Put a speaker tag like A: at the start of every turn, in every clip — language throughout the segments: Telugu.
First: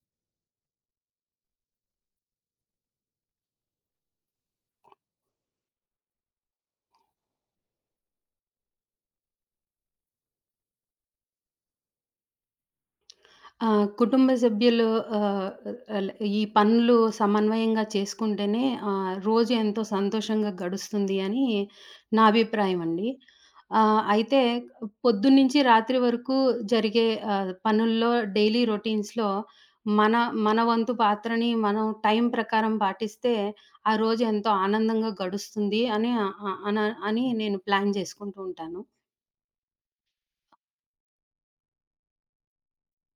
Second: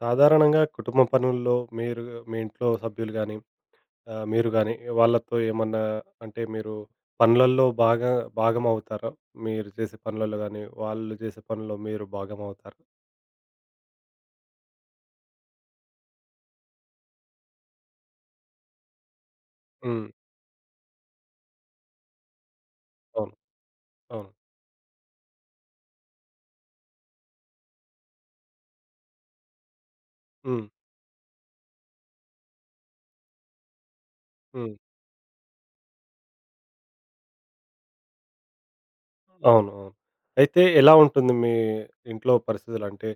A: సాధారణంగా కుటుంబ పనుల్లో మీరు మీ ఇంట్లో సభ్యులు కానీ మీరు కానీ వాళ్ళతో ఏమన్నా అంటే మీరు పనులలో బాగా భాగం అవుతారా? మీరు చేసే పనులలో కానీ వాళ్ళు చేసే పనుల్లో మీరు భాగం అవుతారా?
B: ఆ! కుటుంబ సభ్యులు ఆహ్, ఆహ్, ఈ పనులు సమన్వయంగా చేసుకుంటేనే రోజు ఎంతో
A: హ్మ్.
B: సంతోషంగా గడుస్తుంది అని నా అభిప్రాయం అండి.
A: అవును. అవును.
B: అయితే పొద్దున్నుంచి రాత్రి వరకు జరిగే పనుల్లో, డైలీ రొటీన్స్‌లో మన మన
A: హ్మ్.
B: వంతు పాత్రని మనం టైం ప్రకారం పాటిస్తే ఆ రోజు ఎంతో
A: హ్మ్.
B: ఆనందంగా గడుస్తుంది అని ఆహ్, అన అని నేను ప్లాన్ చేసుకుంటూ ఉంటాను.
A: అవును. అవును. అయితే ఎలా ఉంటుంది మీ ఇంట్లో పరిస్థితులు? అంటే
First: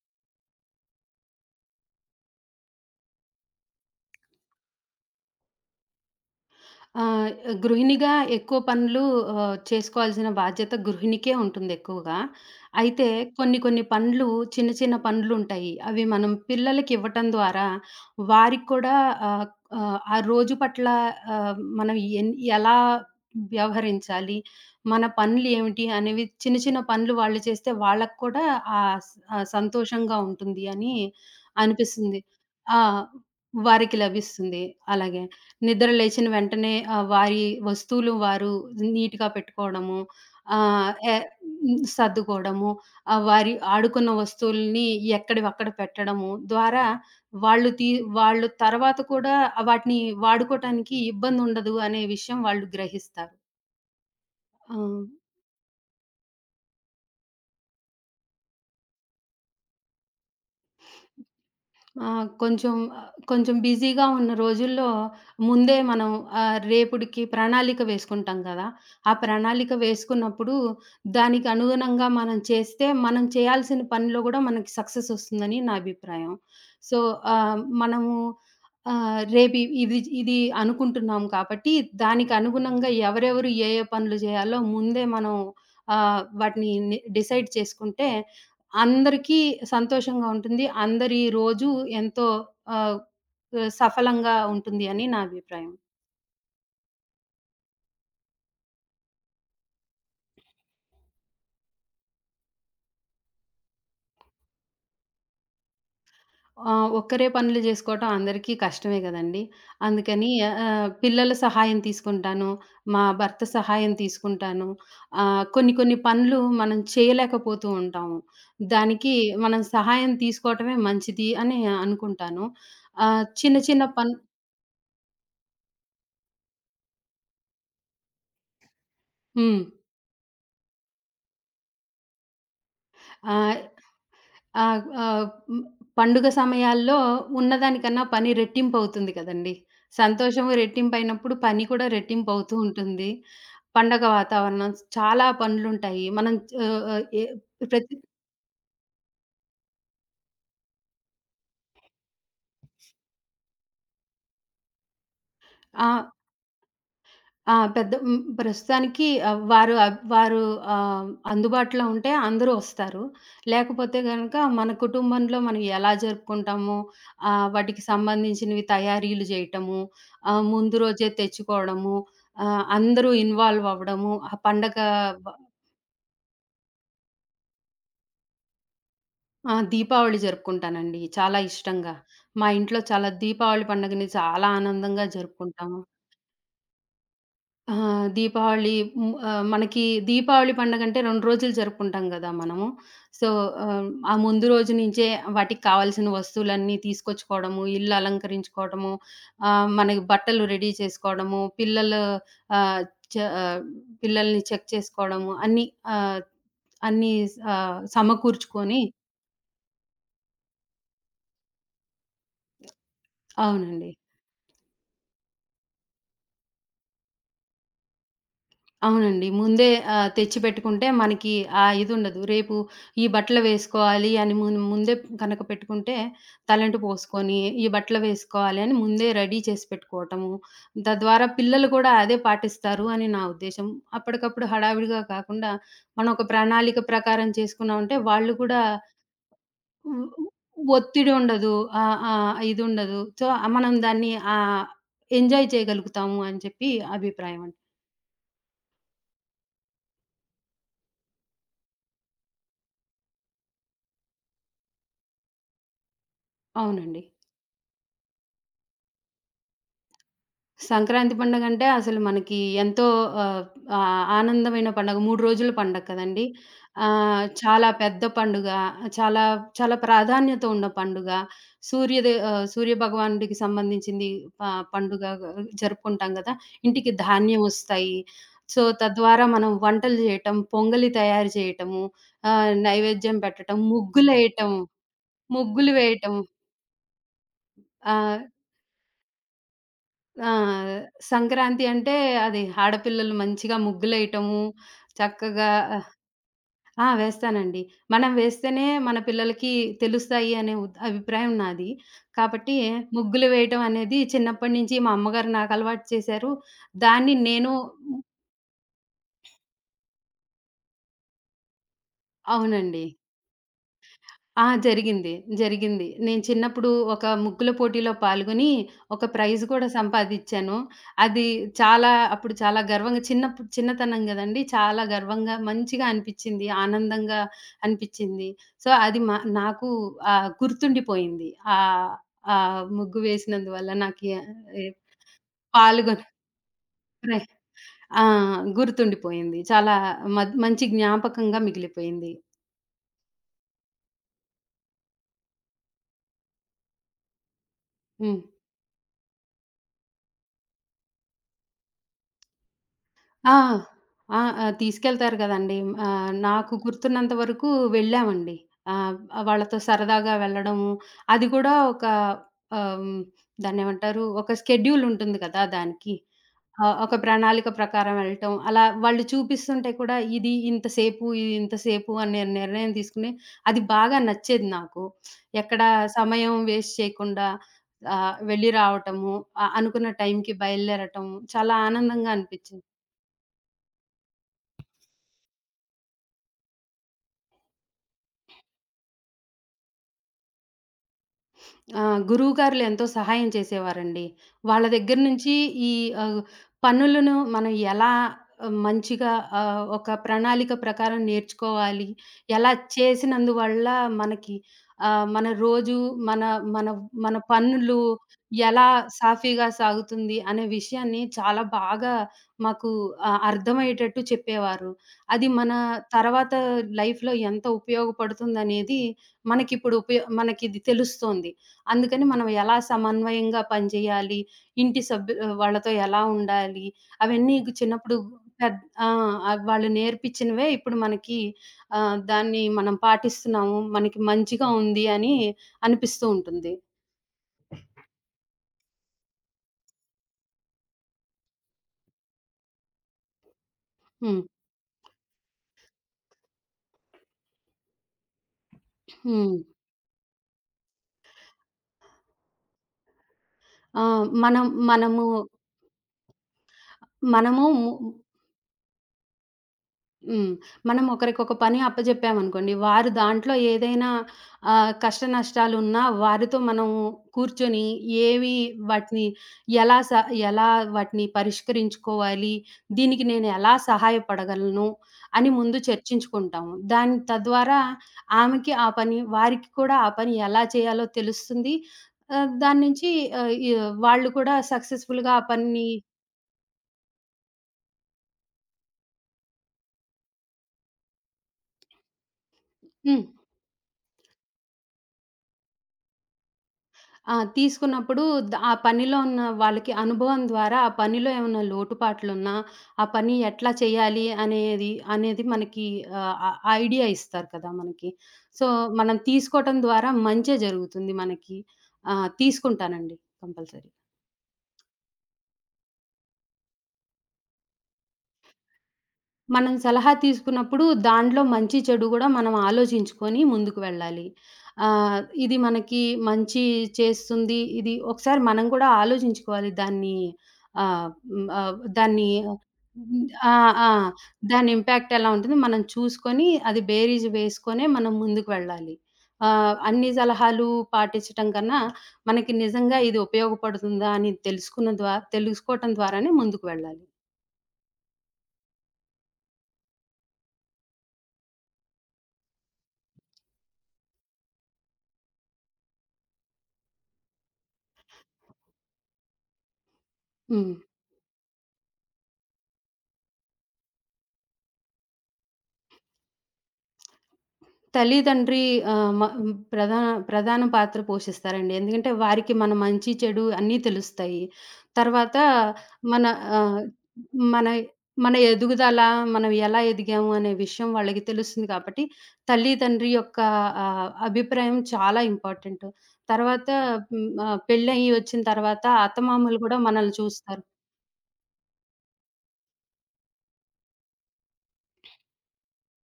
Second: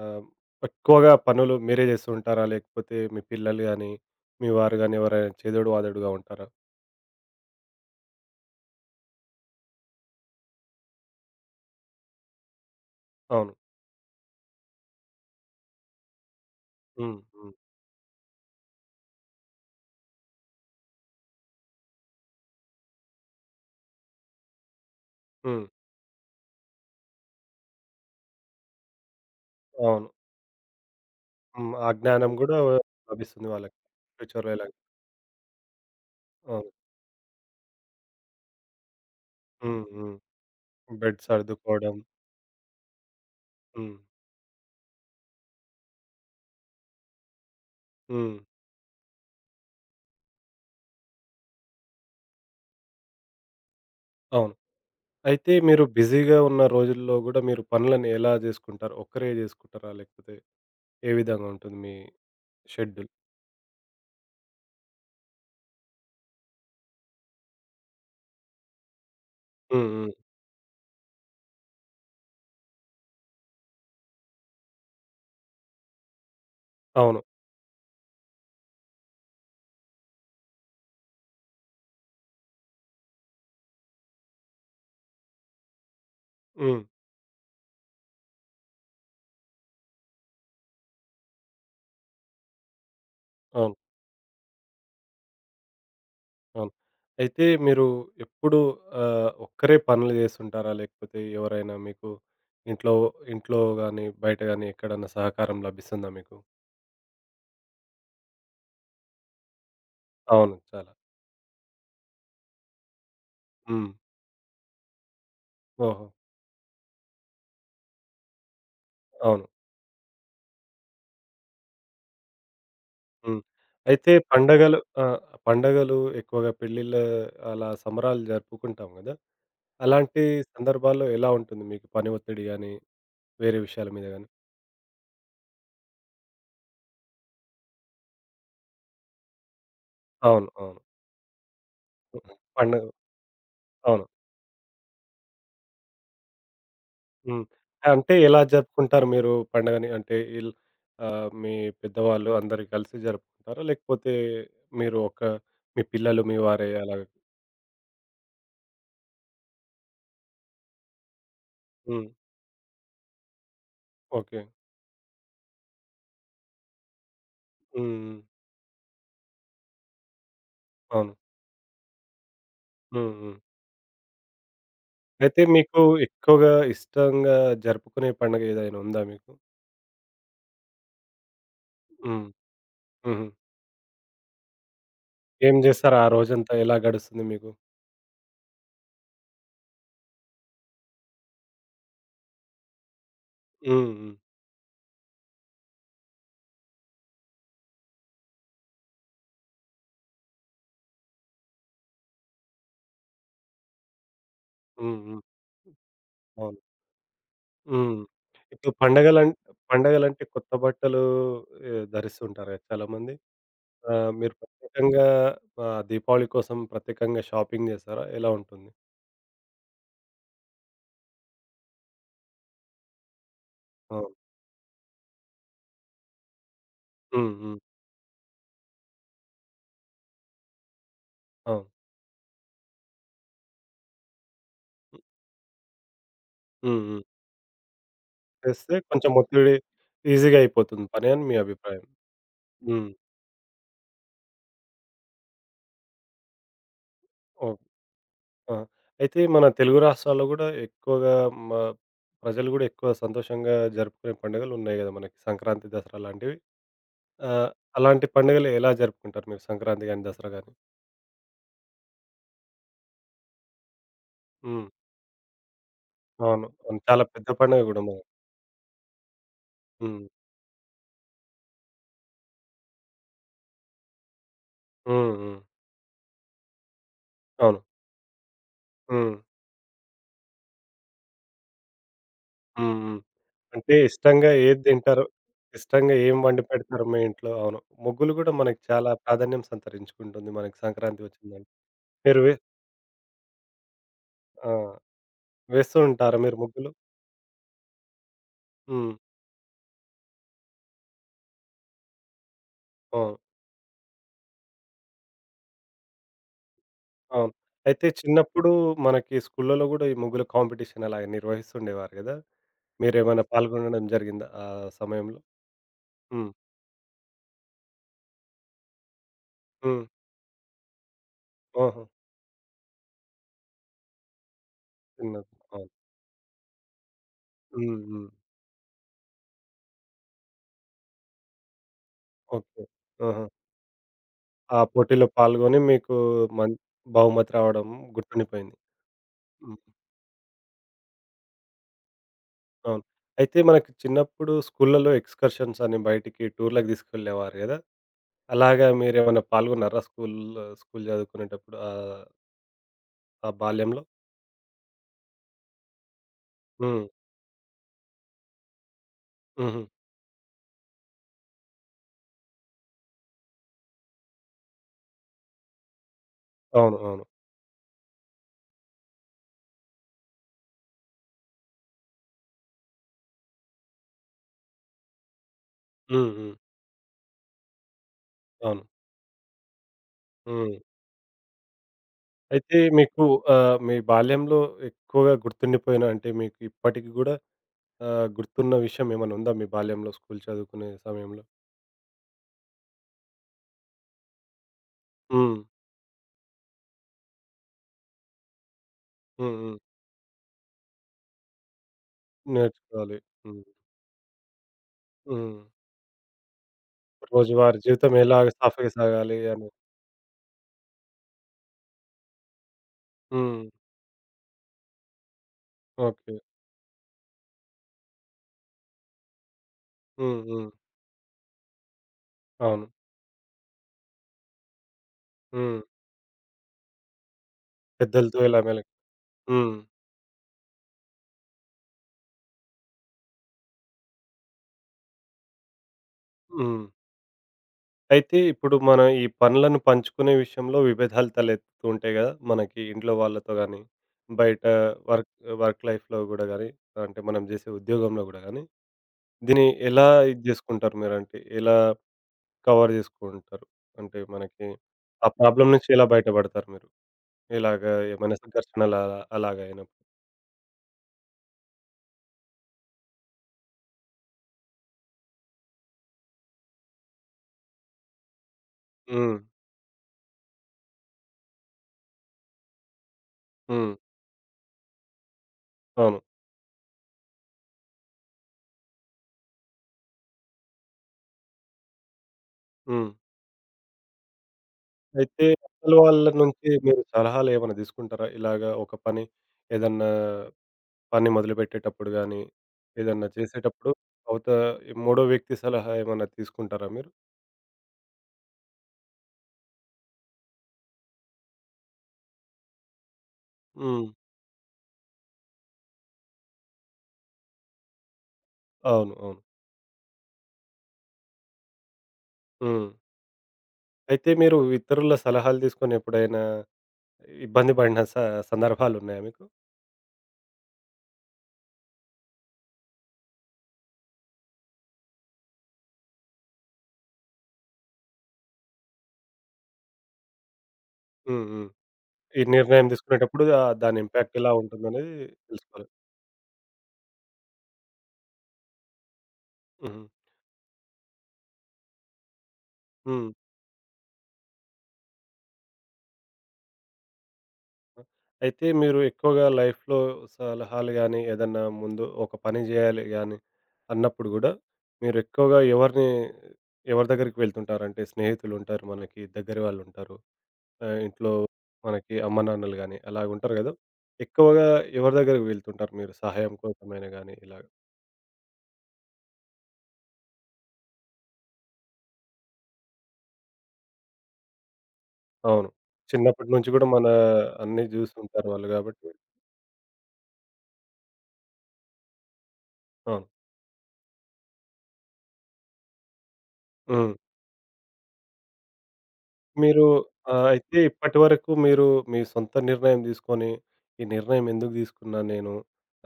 A: ఆహ్, ఎక్కువగా పనులు మీరే చేస్తూ ఉంటారా? లేకపోతే మీ పిల్లలు గానీ, మీ వారు గానీ ఎవరైనా చేదోడు వాదోడుగా ఉంటారా?
B: ఆ! గృహిణిగా ఎక్కువ పనులు చేసుకోవాల్సిన బాధ్యత గృహిణికే ఉంటుందెక్కువగా. అయితే
A: అవును.
B: కొన్ని కొన్ని పనులు, చిన్న చిన్న పనులుంటాయి. అవి మనం
A: హ్మ్.
B: పిల్లలకివ్వటం
A: హ్మ్.
B: ద్వారా వారికి కూడా ఆహ్, ఆహ్, ఆ రోజు పట్ల ఆహ్, మనం ఎన్ ఎలా వ్యవహరించాలి? మన పనులు
A: హ్మ్.
B: ఏమిటి? అనేవి చిన్న చిన్న పనులు వాళ్ళు చేస్తే వాళ్ళకి కూడా ఆహ్, స్
A: అవును.
B: సంతోషంగా ఉంటుంది అని
A: హ్మ్. ఆ
B: అనిపిస్తుంది.
A: జ్ఞానం గూడా
B: ఆ!
A: లభిస్తుంది వాళ్ళకి.
B: వారికి
A: ఫ్యూచర్‌లో
B: లభిస్తుంది.
A: ఎలాగ
B: అలాగే. నిద్ర లేచిన
A: అవును.
B: వెంటనే వారి వస్తువులు వారు నీట్‌గా
A: హ్మ్.
B: పెట్టుకోవడము.
A: హ్మ్.
B: ఆహ్, ఎ
A: బెడ్ సర్దుకోవడం.
B: సర్దుకోవడము. వారి
A: హ్మ్.
B: ఆడుకున్న వస్తువుల్ని ఎక్కడివక్కడ పెట్టడము ద్వారా వాళ్ళు తీ
A: హ్మ్.
B: వాళ్ళు తర్వాత కూడా వాటిని వాడుకోటానికి ఇబ్బందుండదు అనే విషయం వాళ్ళు గ్రహిస్తారు.
A: అవును.
B: ఆ!
A: అయితే మీరు బిజీగా ఉన్న రోజుల్లో గూడా మీరు పనులను ఎలా జేసుకుంటారు? ఒక్కరే జేసుకుంటారా? లేకపోతే ఏ విధంగా ఉంటుంది మీ
B: ఆ! కొంచెం,
A: షెడ్యూల్?
B: కొంచెం బిజీగా ఉన్న రోజుల్లో ముందే మనం రేపుడికి ప్రణాళిక వేసుకుంటాం కదా! ఆ ప్రణాళిక
A: హ్మ్. హ్మ్.
B: వేసుకున్నప్పుడు దానికి అనుగుణంగా మనం చేస్తే మనం చేయాల్సిన పనిలో గూడా మనకి సక్సెస్ వస్తుందని నా అభిప్రాయం. సో,
A: అవును.
B: మనము రేపు ఇ- ఇది ఇది అనుకుంటున్నాం కాబట్టి, దానికి అనుగుణంగా ఎవరెవరు ఏ పనులు చేయాలో ముందే మనం వాటిని
A: హ్మ్.
B: డిసైడ్ చేసుకుంటే అందరికీ సంతోషంగా ఉంటుంది. అందరి రోజు ఎంతో ఆహ్,
A: అవును.
B: సఫలంగా ఉంటుంది అని నా అభిప్రాయం.
A: అవును. అయితే మీరు ఎప్పుడు ఒక్కరే పనులు జేస్తుంటారా? లేకపోతే ఎవరైనా మీకు ఇంట్లో ఇంట్లో గాని, బయట గాని ఎక్కడన్నా సహకారం లభిస్తుందా మీకు?
B: ఆ! ఒక్కరే పనులు జేసుకోవటం అందరికీ కష్టమే గదండీ. అందుకని
A: అవును. చాలా.
B: పిల్లల సహాయం తీసుకుంటాను. మా భర్త
A: హ్మ్.
B: సహాయం తీసుకుంటాను. కొన్ని కొన్ని
A: ఓహో!
B: పనులు మనం చేయలేకపోతూ ఉంటాము. దానికి
A: అవును.
B: మనం సహాయం తీసుకోవటమే మంచిది అని అనుకుంటాను. ఆహ్,
A: హ్మ్.
B: చిన్న చిన్న పన్
A: అయితే పండగలు ఆ! పండగలు ఎక్కువగా పెళ్ళిళ్ళ అలా సంబరాలు జరుపుకుంటాం గదా!
B: హ్మ్.
A: అలాంటి సందర్భాల్లో ఎలా ఉంటుంది మీకు పని ఒత్తిడి గాని,
B: ఆహ్,
A: వేరే విషయాల మీద గాని?
B: ఆ! ఆహ్, హ్మ్. పండుగ సమయాల్లో ఉన్నదానికన్నా పని రెట్టింపవుతుంది కదండీ.
A: అవును.
B: సంతోషము
A: అవును.
B: రెట్టింపయినప్పుడు పని కూడా
A: హ్మ్.
B: రెట్టింపవుతూ
A: పండగ
B: ఉంటుంది. పండగ
A: అవును.
B: వాతావరణం చాలా పనులుంటాయి. మనం ఆహ్, ఆహ్, ఏ
A: హ్మ్.
B: ప్రతి
A: అంటే ఎలా జరుపుకుంటారు మీరు పండగని? అంటే మీ పెద్దవాళ్ళు అందరూ కలిసి జరుపుకుంటారా? లేకపోతే మీరు ఒక మీ
B: ఆ!
A: పిల్లలు, మీ వారే అలాగా?
B: ఆ! పెద్ద ప్రస్తుతానికి ఆహ్, వారు అబ్ వారు అందుబాటులో
A: హ్మ్.
B: ఉంటే అందరూ వస్తారు. లేకపోతే గనక
A: ఓకే.
B: మన కుటుంబంలో మనం ఎలా జరుపుకుంటామో వాటికి
A: హ్మ్. హ్మ్.
B: సంబంధించినవి తయారీలు చేయటము, ముందు రోజే
A: అవును.
B: తెచ్చుకోవడము, అందరూ
A: హ్మ్. హ్మ్.
B: ఇన్వాల్వ్ అవ్వడము, ఆ పండగ, వ
A: అయితే మీకు ఎక్కువగా ఇష్టంగా జరుపుకునే పండగ ఏదైనా ఉందా మీకు?
B: ఆ! దీపావళి జరుపుకుంటానండి చాలా ఇష్టంగా.
A: హ్మ్.
B: మా ఇంట్లో చాలా
A: హుహు.
B: దీపావళి పండుగని చాలా ఆనందంగా
A: ఏం
B: జరుపుకుంటాము.
A: జేస్తారు ఆ రోజంతా? ఎలా గడుస్తుంది మీకు?
B: ఆ! దీపావళి మనకి దీపావళి పండగంటే 2 రోజులు జరుపుకుంటాం గదా! మనము. సో,
A: హ్మ్. హ్మ్.
B: ఆ ముందు రోజు నుంచే వాటికి కావాల్సిన వస్తువులన్నీ తీసుకొచ్చుకోవడము, ఇల్లు అలంకరించుకోవడము, మనకి బట్టలు రెడీ చేసుకోవడము, పిల్లలు ఆహ్, చ ఆహ్, పిల్లల్ని చెక్
A: హ్మ్. హ్మ్.
B: చేసుకోవడము, అన్నీ ఆహ్,
A: అవును.
B: అన్నీ
A: హ్మ్. ఇప్పుడు
B: సమకూర్చుకొని
A: పండగలం పండగలంటే కొత్త బట్టలు ధరిస్తుంటారు గదా! చాలామంది.
B: అవునండి.
A: ఆ! మీరు ప్రత్యేకంగా దీపావళి కోసం ప్రత్యేకంగా షాపింగ్ జేస్తారా? ఎలా ఉంటుంది?
B: అవునండి. ముందే తెచ్చిపెట్టుకుంటే మనకి ఆ ఇదుండదు. రేపు ఈ బట్టలు వేసుకోవాలి
A: అవును.
B: అని ముందే గనక పెట్టుకుంటే తలంటు
A: హ్మ్.
B: పోసుకొని,
A: హ్మ్.
B: ఈ బట్టలు వేసుకోవాలి అని ముందే రెడీ చేసి పెట్టుకోవటము. తద్వారా పిల్లలు
A: అవును.
B: కూడా అదే పాటిస్తారు అని నా ఉద్దేశం. అప్పటికప్పుడు హడావిడిగా కాకుండా మనం ఒక ప్రణాళిక
A: హ్మ్. హ్మ్.
B: ప్రకారం చేసుకున్నామంటే వాళ్ళు కూడా
A: చేస్తే కొంచెం ఒత్తిడి ఈజీగా
B: ఒ
A: అయిపోతుంది పని
B: ఒత్తిడి
A: అని మీ
B: ఉండదు.
A: అభిప్రాయం.
B: ఆహ్, ఆహ్,
A: హ్మ్.
B: ఇదుండదు. సో, మనం దాన్ని ఎంజాయ్ చేయగలుగుతాము అని చెప్పి అభిప్రాయం అండి.
A: ఓకే. ఆ! అయితే మన తెలుగు రాష్ట్రాల్లో గూడా ఎక్కువగా మ ప్రజలు గూడా ఎక్కువ సంతోషంగా జరుపుకునే పండుగలున్నాయి గదా! మనకి సంక్రాంతి, దసరా లాంటివి.
B: అవునండి.
A: ఆహ్, అలాంటి పండుగలు ఎలా జరుపుకుంటారు మీరు సంక్రాంతి గాని, దసరా గాని?
B: సంక్రాంతి పండగంటే అసలు మనకి ఎంతో ఆహ్, ఆహ్, ఆనందమైన
A: హ్మ్.
B: పండగ. 3 రోజుల పండగ కదండీ!
A: అవును. అవును. చాలా పెద్ద పండుగ
B: చాలా
A: గూడా
B: పెద్ద
A: మనకి.
B: పండుగ. చాలా, చాలా
A: హ్మ్.
B: ప్రాధాన్యత ఉన్న పండుగ. సూర్యోదయ సూర్యభగవానుడికి సంబంధించింది ప పండుగ
A: హ్మ్. హ్మ్.
B: జరుపుకుంటాం గదా! ఇంటికి
A: అవును.
B: ధాన్యమొస్తాయి. సో,
A: హ్మ్.
B: తద్వారా మనం వంటలు జేయటం, పొంగలి తయారు చేయటము,
A: హ్మ్. హ్మ్.
B: నైవేద్యం పెట్టటం,
A: అంటే ఇష్టంగా
B: ముగ్గులేయటం,
A: ఏది తింటారు?
B: ముగ్గులు
A: ఇష్టంగా
B: వేయటం.
A: ఏం వండి పెడతారు మీ ఇంట్లో? అవును.
B: ఆ!
A: ముగ్గులు గూడా మనకి చాలా ప్రాధాన్యం సంతరించుకుంటుంది
B: ఆ!
A: మనకి సంక్రాంతి వచ్చిందంటే.
B: సంక్రాంతి అంటే
A: మీరు వే
B: అది ఆడపిల్లలు మంచిగా ముగ్గులేయటము,
A: ఆ!
B: చక్కగా.
A: వేస్తూ ఉంటారా మీరు ముగ్గులు?
B: ఆ! వేస్తానండి. మనం వేస్తేనే
A: హ్మ్.
B: మన పిల్లలకి తెలుస్తాయి అనే అభిప్రాయం నాది. కాబట్టి
A: ఆ!
B: ముగ్గులు వేయటం అనేది చిన్నప్పటి నుంచి మా అమ్మగారు నాకు అలవాటు చేశారు. దాన్ని
A: అవును.
B: నేను
A: అయితే చిన్నప్పుడు మనకి స్కూళ్ళలో గూడా ఈ ముగ్గుల కాంపిటీషన్ అలాగ నిర్వహిస్తుండేవారు గదా!
B: అవునండి.
A: మీరేమైనా పాల్గొనడం జరిగిందా
B: ఆ!
A: ఆ
B: జరిగింది.
A: సమయంలో?
B: జరిగింది. నేను
A: హ్మ్.
B: చిన్నప్పుడు ఒక ముగ్గుల పోటీలో పాల్గొని, ఒక ప్రైజ్ కూడా
A: హ్మ్.
B: సంపాదిచ్చాను. అది
A: ఆహా!
B: చాలా, అప్పుడు చాలా గర్వంగా, చిన్నప్పుడు చిన్నతనం గదండీ! చాలా గర్వంగా
A: చిన్నది. అవును.
B: మంచిగా అనిపిచ్చింది. ఆనందంగా
A: హ్మ్. హ్మ్.
B: అనిపిచ్చింది. సో, అది నాకు గుర్తుండిపోయింది. ఆహ్, ఆ
A: ఓకే.
B: ముగ్గు
A: ఆహా!
B: వేసినందువల్ల నాకి
A: ఆ
B: ఎ
A: పోటీలో పాల్గొని మీకు
B: పాల్గొని
A: మన్
B: ప్రే
A: బహుమతి రావడం
B: ఆ!
A: గుర్తుండిపోయింది.
B: గుర్తుండిపోయింది.
A: హ్మ్.
B: చాలా మంచి జ్ఞాపకంగా మిగిలిపోయింది.
A: అవును. అయితే మనకి చిన్నప్పుడు స్కూళ్ళలో ఎక్స్‌కర్షన్స్ అని బయటికి టూర్‌లకి తీసుకెళ్ళేవారు గదా!
B: హ్మ్.
A: అలాగా మీరేమన్నా పాల్గొన్నారా స్కూల్లో స్కూల్ చదువుకునేటప్పుడు ఆ
B: ఆ!
A: బాల్యంలో?
B: ఆ! ఆ! తీసుకెళ్తారు గదండీ. నాకు
A: హ్మ్.
B: గుర్తున్నంత వరకు వెళ్ళామండి. ఆహ్, వాళ్ళతో
A: హుహు.
B: సరదాగా వెళ్ళడము, అది కూడా ఒక ఆహ్, హ్మ్, దాన్నేమంటారు? ఒక స్కెడ్యూల్ ఉంటుంది కదా! దానికి.
A: అవును.
B: ఒక
A: అవును.
B: ప్రణాళిక ప్రకారం వెళ్ళటం, అలా వాళ్ళు చూపిస్తుంటే కూడా ఇది ఇంతసేపు, ఇది ఇంతసేపు అనే నిర్ణయం తీసుకుని, అది బాగా నచ్చేది నాకు. ఎక్కడ
A: హ్మ్. హ్మ్.
B: సమయం వేస్ట్ చేయకుండా వెళ్ళి
A: అవును.
B: రావటము, అనుకున్న టైంకి
A: హ్మ్.
B: బయలుదేరటం చాలా ఆనందంగా
A: అయితే
B: అనిపించింది.
A: మీకు మీ బాల్యంలో ఎక్కువగా గుర్తుండిపోయిన అంటే మీకు ఇప్పటికి గూడా గుర్తున్న విషయం ఏమైనా ఉందా మీ బాల్యంలో స్కూల్ చదువుకునే సమయంలో?
B: ఆ! గురువుగారులు ఎంతో సహాయం చేసేవారండి. వాళ్ళ దగ్గర నుంచి
A: హ్మ్.
B: ఈ ఆహ్, పనులను మనం ఎలా, మంచిగా,
A: హ్మ్. హ్మ్.
B: ఒక ప్రణాళిక ప్రకారం నేర్చుకోవాలి. ఎలా
A: నేర్చుకోవాలి. హ్మ్.
B: చేసినందువల్ల మనకి ఆహ్, మన
A: హ్మ్.
B: రోజు మన మన మన
A: రోజువారీ
B: పనులు
A: జీవితం ఎలాగ
B: ఎలా
A: సాఫీసాగాలి
B: సాఫీగా
A: అని.
B: సాగుతుంది అనే విషయాన్ని చాలా బాగా మాకు
A: హ్మ్.
B: అర్థమయ్యేటట్టు చెప్పేవారు. అది మన
A: ఓకే.
B: తర్వాత లైఫ్‌లో ఎంత ఉపయోగపడుతుందనేది మనకిప్పుడు
A: హ్మ్. హ్మ్.
B: మనకిది తెలుస్తోంది. అందుకని మనం ఎలా
A: అవును.
B: సమన్వయంగా పనిచేయాలి, ఇంటి సభ్యు
A: హ్మ్.
B: వాళ్ళతో ఎలా ఉండాలి, అవన్నీ చిన్నప్పుడు
A: పెద్దలతో ఎలా
B: పెద్
A: మెలగ్
B: ఆ! ఆ
A: హ్మ్.
B: వాళ్ళు నేర్పించినవే ఇప్పుడు మనకి దాన్ని మనం పాటిస్తున్నాము. మనకి మంచిగా ఉంది అని అనిపిస్తూ ఉంటుంది.
A: హ్మ్. అయితే ఇప్పుడు మనం ఈ పనులను పంచుకునే విషయంలో విభేదాలు తలెత్తుతూ ఉంటాయి కదా! మనకి ఇంట్లో వాళ్ళతో గానీ,
B: హ్మ్.
A: బయట వర్క్ వర్క్ లైఫ్‌లో గూడా గానీ, అంటే మనం జేసే ఉద్యోగంలో గూడా గానీ,
B: హ్మ్.
A: దీన్ని ఎలా ఇది జేసుకుంటారు మీరంటే, ఎలా కవర్ జేసుకుంటారు?
B: ఆ!
A: అంటే
B: మనం
A: మనకి
B: మనము
A: ఆ ప్రాబ్లమ్ నుంచి ఎలా బయటపడతారు మీరు? ఇలాగ
B: మనము
A: ఏమైనా సంఘర్షణలు అలా అలాగ అయినప్పుడు?
B: హ్మ్. మనం ఒకరికొక పని అప్పజెప్పామనుకోండి, వారు దాంట్లో ఏదైనా కష్ట నష్టాలున్నా వారితో మనం కూర్చొని ఏవి వాటిని
A: హ్మ్.
B: ఎలా స ఎలా వాటిని పరిష్కరించుకోవాలి, దీనికి నేను ఎలా
A: హ్మ్.
B: సహాయపడగలను అని ముందు
A: అవును.
B: చర్చించుకుంటాము. దాని తద్వారా ఆమెకి ఆ పని, వారికి కూడా ఆ పని ఎలా చేయాలో తెలుస్తుంది. దాన్నుంచి
A: హ్మ్.
B: ఆహ్, ఈ వాళ్ళు కూడా సక్సెస్‌ఫుల్‌గా ఆ
A: అయితే
B: పనిని
A: అవతల వాళ్ళ నుంచి మీరు సలహాలేమైనా తీసుకుంటారా? ఇలాగ ఒక పని ఏదన్నా పని మొదలుపెట్టేటప్పుడు గానీ,
B: హ్మ్.
A: ఏదన్నా చేసేటప్పుడు అవత మూడో వ్యక్తి సలహా ఏమన్నా తీసుకుంటారా మీరు?
B: ఆ! తీసుకున్నప్పుడు ఆ పనిలో ఉన్న వాళ్ళకి అనుభవం ద్వారా ఆ పనిలో ఏమన్నా లోటుపాట్లున్నా, ఆ పని ఎట్లా
A: హ్మ్.
B: చేయాలి అనేది మనకి ఆహ్, ఆహ్, ఐడియా ఇస్తారు కదా మనకి. సో,
A: అవును.
B: మనం
A: అవును.
B: తీసుకోవటం ద్వారా మంచే జరుగుతుంది మనకి. ఆ!
A: హ్మ్.
B: తీసుకుంటానండి కంపల్సరీ.
A: అయితే మీరు ఇతరుల సలహాలు తీసుకొని ఎప్పుడైనా ఇబ్బంది పడిన స సందర్భాలున్నాయా మీకు?
B: మనం సలహా తీసుకున్నప్పుడు దాంట్లో మంచి, చెడు గూడా మనం ఆలోచించుకొని ముందుకు వెళ్ళాలి. ఇది మనకి మంచి చేస్తుంది. ఇది ఒకసారి మనం కూడా ఆలోచించుకోవాలి దాన్ని ఆహ్, హ్మ్.
A: హ్మ్. హ్మ్.
B: ఆహ్, దాన్ని
A: ఈ నిర్ణయం
B: హ్మ్.
A: తీసుకునేటప్పుడు
B: ఆ! ఆ!
A: దాని ఇంపాక్ట్ ఎలా
B: దాని ఇంపాక్ట్
A: ఉంటుందనేది
B: ఎలా ఉంటుంది మనం
A: తెలుసుకోవాలి.
B: చూసుకొని అది బేరీజు వేసుకొనే మనం ముందుకు వెళ్ళాలి.
A: హుహు.
B: అన్ని సలహాలు పాటించటం కన్నా మనకి నిజంగా ఇది
A: హ్మ్.
B: ఉపయోగపడుతుందా అని తెలుసుకున్న ద్వా తెలుసుకోవటం ద్వారానే ముందుకు వెళ్ళాలి.
A: అయితే మీరు ఎక్కువగా లైఫ్‌లో సలహాలు గాని, ఏదన్నా ముందు ఒక పని జేయాలి గాని అన్నప్పుడు గూడా మీరు ఎక్కువగా ఎవరిని ఎవరి దగ్గరికి వెళ్తుంటారు? అంటే స్నేహితులుంటారు మనకి, దగ్గర వాళ్ళుంటారు.
B: హ్మ్.
A: ఇంట్లో మనకి అమ్మానాన్నలు గాని అలాగుంటారు గదా! ఎక్కువగా ఎవరి దగ్గరికి వెళ్తుంటారు మీరు సహాయం కోసమైనా గాని ఇలాగ?
B: తల్లిదండ్రి ఆహ్, మ ప్రధాన ప్రధాన పాత్ర పోషిస్తారండి. ఎందుకంటే, వారికి మన మంచి, చెడు అన్నీ తెలుస్తాయి. తర్వాత
A: అవును.
B: మన
A: చిన్నప్పటి నుంచి
B: ఆహ్,
A: గూడా మన
B: మన
A: అన్నీ
B: మన
A: జూసుంటారు వాళ్ళు
B: ఎదుగుదల,
A: గాబట్టి
B: మనం ఎలా ఎదిగాము అనే విషయం వాళ్ళకి తెలుస్తుంది కాబట్టి, తల్లిదండ్రి
A: అవును.
B: యొక్క అభిప్రాయం చాలా ఇంపార్టెంట్. తర్వాత
A: హ్మ్.
B: పెళ్ళయ్యి వచ్చిన తర్వాత అత్తమామలు కూడా
A: మీరు
B: మనల్ని చూస్తారు.
A: అయితే ఇప్పటివరకు మీరు మీ సొంత నిర్ణయం తీసుకొని, ఈ నిర్ణయం ఎందుకు తీసుకున్నా నేను?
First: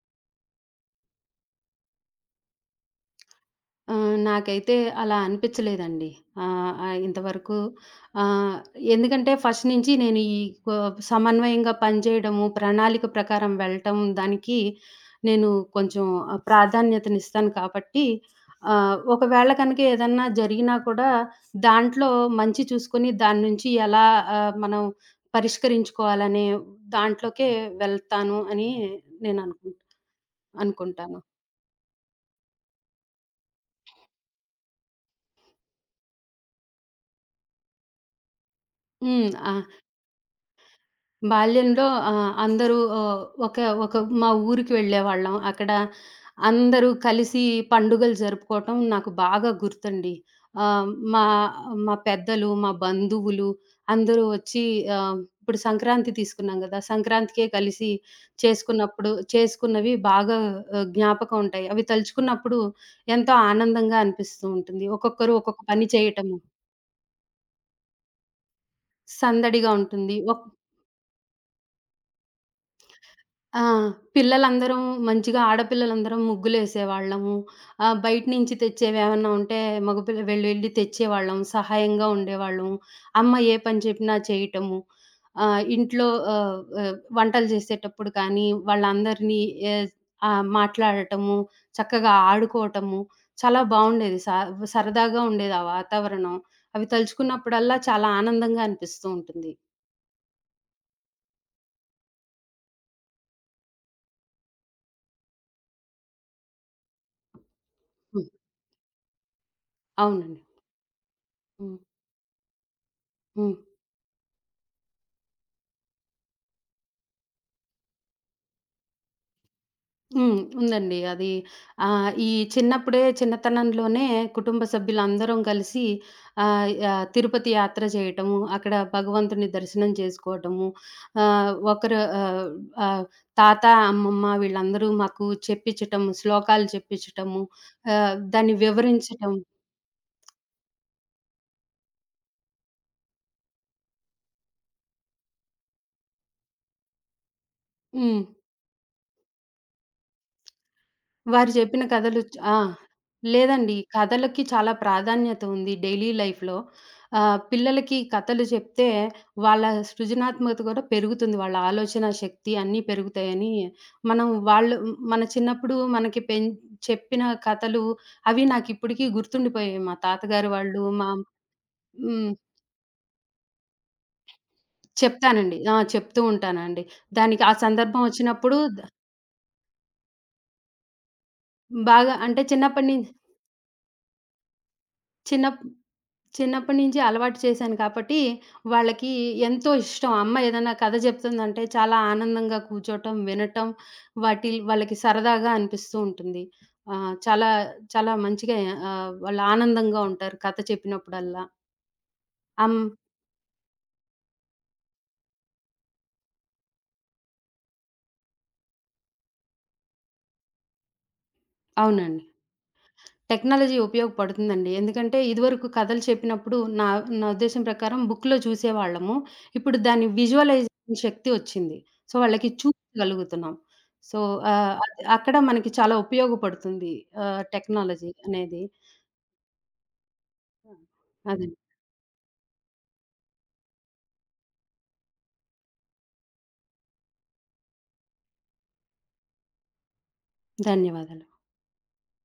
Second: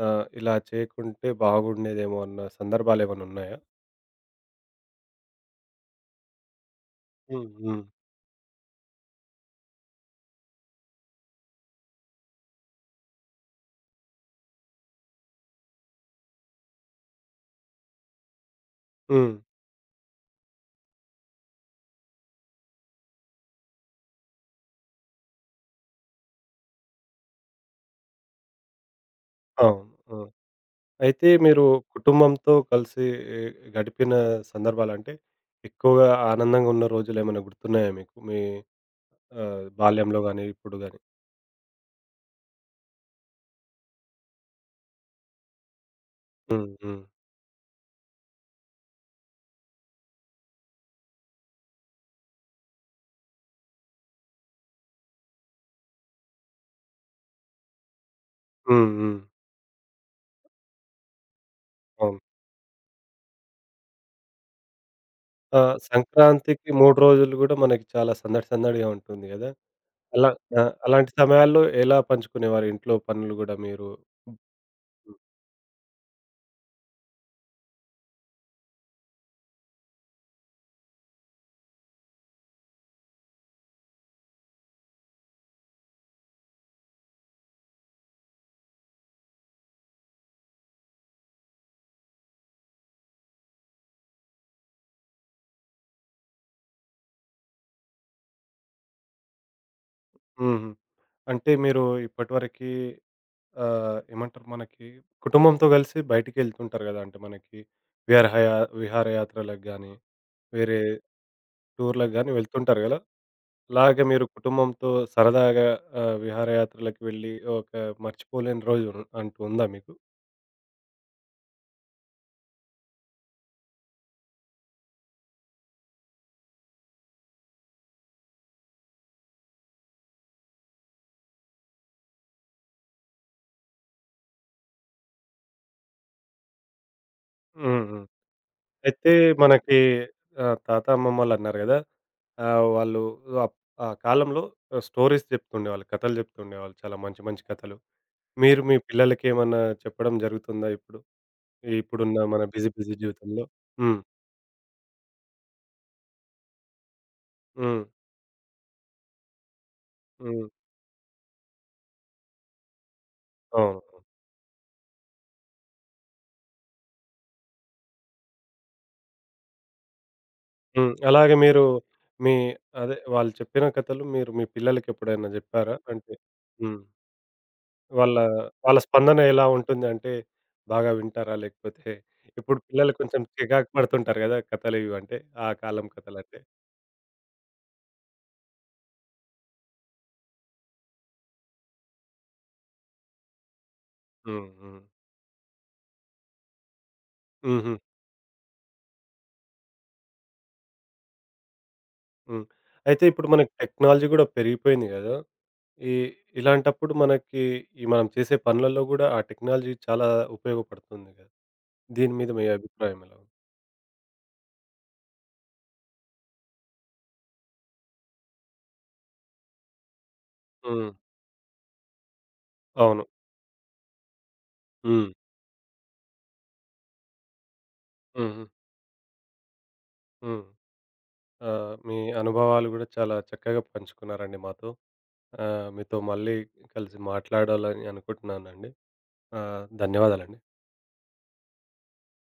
A: ఇలా చేయకుంటే బాగుండేదేమో అన్న సందర్భాలేమైనా ఉన్నాయా?
B: నాకైతే అలా అనిపించలేదండి. ఆహ్, ఆహ్,
A: హ్మ్.
B: ఇంతవరకు
A: హ్మ్.
B: ఆహ్, ఎందుకంటే ఫస్ట్ నుంచి నేను ఈ కొ సమన్వయంగా పనిచేయడము, ప్రణాళిక ప్రకారం వెళ్ళటం, దానికి నేను కొంచెం ప్రాధాన్యతనిస్తాను కాబట్టి
A: హ్మ్.
B: ఒకవేళ కనుక ఏదన్నా జరిగినా కూడా దాంట్లో మంచి చూసుకొని దాని నుంచి ఎలా మనం పరిష్కరించుకోవాలనే దాంట్లోకే వెళ్తాను అని నేను
A: అవును. ఆ!
B: అనుకుంటాను.
A: అయితే మీరు కుటుంబంతో కలిసి ఏ, గడిపిన సందర్భాలంటే, ఎక్కువగా ఆనందంగా ఉన్న రోజులేమైనా గుర్తున్నాయా మీకు? మీ
B: హ్మ్. ఆ!
A: బాల్యంలో గాని, ఇప్పుడు గాని?
B: బాల్యంలో అందరూ ఆహ్, ఒక ఒక మా ఊరికి వెళ్ళేవాళ్ళం. అక్కడ
A: హ్మ్.
B: అందరూ
A: హ్మ్.
B: కలిసి పండుగలు జరుపుకోవటం నాకు బాగా గుర్తండి. ఆహ్, మా మా పెద్దలు, మా బంధువులు అందరూ వచ్చి, ఇప్పుడు సంక్రాంతి తీసుకున్నాం గదా! సంక్రాంతికే కలిసి
A: హ్మ్.
B: చేసుకున్నప్పుడు
A: హ్మ్.
B: చేసుకున్నవి బాగా జ్ఞాపకం ఉంటాయి. అవి
A: అవును.
B: తలుచుకున్నప్పుడు ఎంతో ఆనందంగా అనిపిస్తూ ఉంటుంది. ఒక్కొక్కరు ఒక్కొక్క
A: ఆ!
B: పని చేయటము
A: సంక్రాంతికి 3 రోజులు గూడా మనకి చాలా సందడి సందడిగా ఉంటుంది గదా!
B: సందడిగా ఉంటుంది.
A: అలా ఆ! అలాంటి సమయాల్లో ఎలా పంచుకునేవారు ఇంట్లో పనులు గూడా
B: ఆ!
A: మీరు?
B: పిల్లలందరం మంచిగా, ఆడపిల్లలందరం ముగ్గులేసేవాళ్ళము. బయట నుంచి తెచ్చేవేమన్నా ఉంటే మగపిల్ల వెళ్లి వెళ్లి తెచ్చేవాళ్ళం. సహాయంగా ఉండేవాళ్ళం. అమ్మ ఏ పని చెప్పినా చేయటము. ఆహ్, ఇంట్లో ఆహ్, ఆహ్, వంటలు చేసేటప్పుడు కానీ, వాళ్ళందరినీ ఏజ్ మాట్లాడటము, చక్కగా ఆడుకోవటము చాలా బావుండేది. సరదాగా ఉండేది ఆ వాతావరణం. అవి తలుచుకున్నప్పుడల్లా చాలా ఆనందంగా అనిపిస్తూ ఉంటుంది.
A: హుహు. అంటే మీరు ఇప్పటివరకి ఏమంటారు మనకి కుటుంబంతో కలిసి బయటికెళ్తుంటారు గదా! అంటే మనకి
B: హ్మ్.
A: విహారహయా విహారయాత్రలకు గానీ,
B: అవునండి.
A: వేరే
B: హ్మ్.
A: టూర్‌లకు గానీ వెళ్తుంటారు గదా!
B: హ్మ్.
A: అలాగే మీరు కుటుంబంతో సరదాగా విహారయాత్రలకు వెళ్ళి ఒక మర్చిపోలేని రోజు ఉన్- అంటూ ఉందా మీకు?
B: హ్మ్. ఉందండి. అది ఆహ్, ఈ చిన్నతనంలోనే కుటుంబ సభ్యులందరం కలిసి ఆహ్, ఆహ్, తిరుపతి యాత్ర చేయటము, అక్కడ భగవంతుని దర్శనం చేసుకోవటము, ఆహ్, ఒకరు ఆహ్, ఆహ్, తాత, అమ్మమ్మ వీళ్ళందరూ మాకు చెప్పించటం, శ్లోకాలు చెప్పించటము,
A: హ్మ్. హ్మ్.
B: దాన్ని
A: అయితే
B: వివరించటం.
A: మనకి తాత, అమ్మమ్మలన్నారు గదా! వాళ్ళు అప్ ఆ కాలంలో స్టోరీస్ చెప్తుండేవాళ్ళు. కథలు చెప్తుండేవాళ్ళు. చాలా మంచి మంచి కథలు.
B: హ్మ్.
A: మీరు మీ పిల్లలకేమన్నా చెప్పడం జరుగుతుందా ఇప్పుడు?
B: వారు జెప్పిన కథలు
A: ఇప్పుడున్న
B: చ్
A: మన
B: ఆ!
A: బిజీ బిజీ జీవితంలో?
B: లేదండి.
A: హ్మ్.
B: కథలకి చాలా ప్రాధాన్యత ఉంది డైలీ లైఫ్‌లో.
A: హ్మ్.
B: పిల్లలకి కథలు చెప్తే వాళ్ళ
A: హ్మ్.
B: సృజనాత్మకత కూడా పెరుగుతుంది. వాళ్ళ ఆలోచన శక్తి అన్నీ పెరుగుతాయని
A: అవును.
B: మనం మన చిన్నప్పుడు మనకి చెప్పిన కథలు అవి నాకిప్పటికి గుర్తుండిపోయాయి. మా తాతగారు వాళ్ళు
A: హ్మ్.
B: మా
A: అలాగే మీరు
B: హ్మ్.
A: మీ అదే వాళ్ళు చెప్పిన కథలు మీరు మీ పిల్లలకెప్పుడైనా
B: చెప్తానండి. ఆ!
A: జెప్పారా? అంటే
B: చెప్తూ
A: హ్మ్.
B: ఉంటానండి. దానికి ఆ సందర్భం
A: వాళ్ళ,
B: వచ్చినప్పుడు
A: వాళ్ళ స్పందన ఎలా ఉంటుంది? అంటే బాగా వింటారా? లేకపోతే
B: బాగా అంటే
A: ఇప్పుడు
B: చిన్నప్పటి
A: పిల్లలు
B: నుంచి
A: కొంచెం చికాకు పడుతుంటారు గదా! కథలు ఇవంటే, ఆ
B: చిన్నప్
A: కాలం కథలంటే.
B: చిన్నప్పటి నుంచి అలవాటు చేశాను కాబట్టి, వాళ్ళకి ఎంతో ఇష్టం. అమ్మ ఏదైనా కథ చెప్తుందంటే చాలా ఆనందంగా కూర్చోటం, వినటం,
A: హ్మ్.
B: వాటి
A: హ్మ్.
B: వాళ్ళకి సరదాగా అనిపిస్తూ ఉంటుంది. ఆహ్, చాలా
A: హుహు.
B: చాలా మంచిగా వాళ్ళు ఆనందంగా ఉంటారు కథ చెప్పినప్పుడల్లా.
A: హ్మ్.
B: అం
A: అయితే ఇప్పుడు మనకి టెక్నాలజీ గూడా పెరిగిపోయింది గదా! ఈ ఇలాంటప్పుడు మనకి ఈ మనం చేసే పనులలో గూడా ఆ టెక్నాలజీ చాలా ఉపయోగపడుతుంది గదా! దీని
B: అవునండి.
A: మీద మీ అభిప్రాయం ఎలా ఉంది?
B: టెక్నాలజీ ఉపయోగపడుతుందండి. ఎందుకంటే ఇదివరకు కథలు చెప్పినప్పుడు నా నా ఉద్దేశ్యం ప్రకారం బుక్‌లో చూసేవాళ్ళము. ఇప్పుడు దాని
A: హ్మ్.
B: విజువలైజేషన్ శక్తి వచ్చింది. సో, వాళ్ళకి
A: అవును.
B: చూపించగలుగుతున్నాం. సో, అది
A: హ్మ్.
B: అక్కడ మనకి చాలా ఉపయోగపడుతుంది టెక్నాలజీ
A: హుహు.
B: అనేది.
A: హ్మ్. ఆ!
B: అదండి.
A: మీ అనుభవాలు గూడా చాలా చక్కగా పంచుకున్నారండి మాతో. ఆ! మీతో మళ్ళీ కలిసి మాట్లాడాలని అనుకుంటున్నానండి. ఆ! ధన్యవాదాలండి.
B: ధన్యవాదాలు.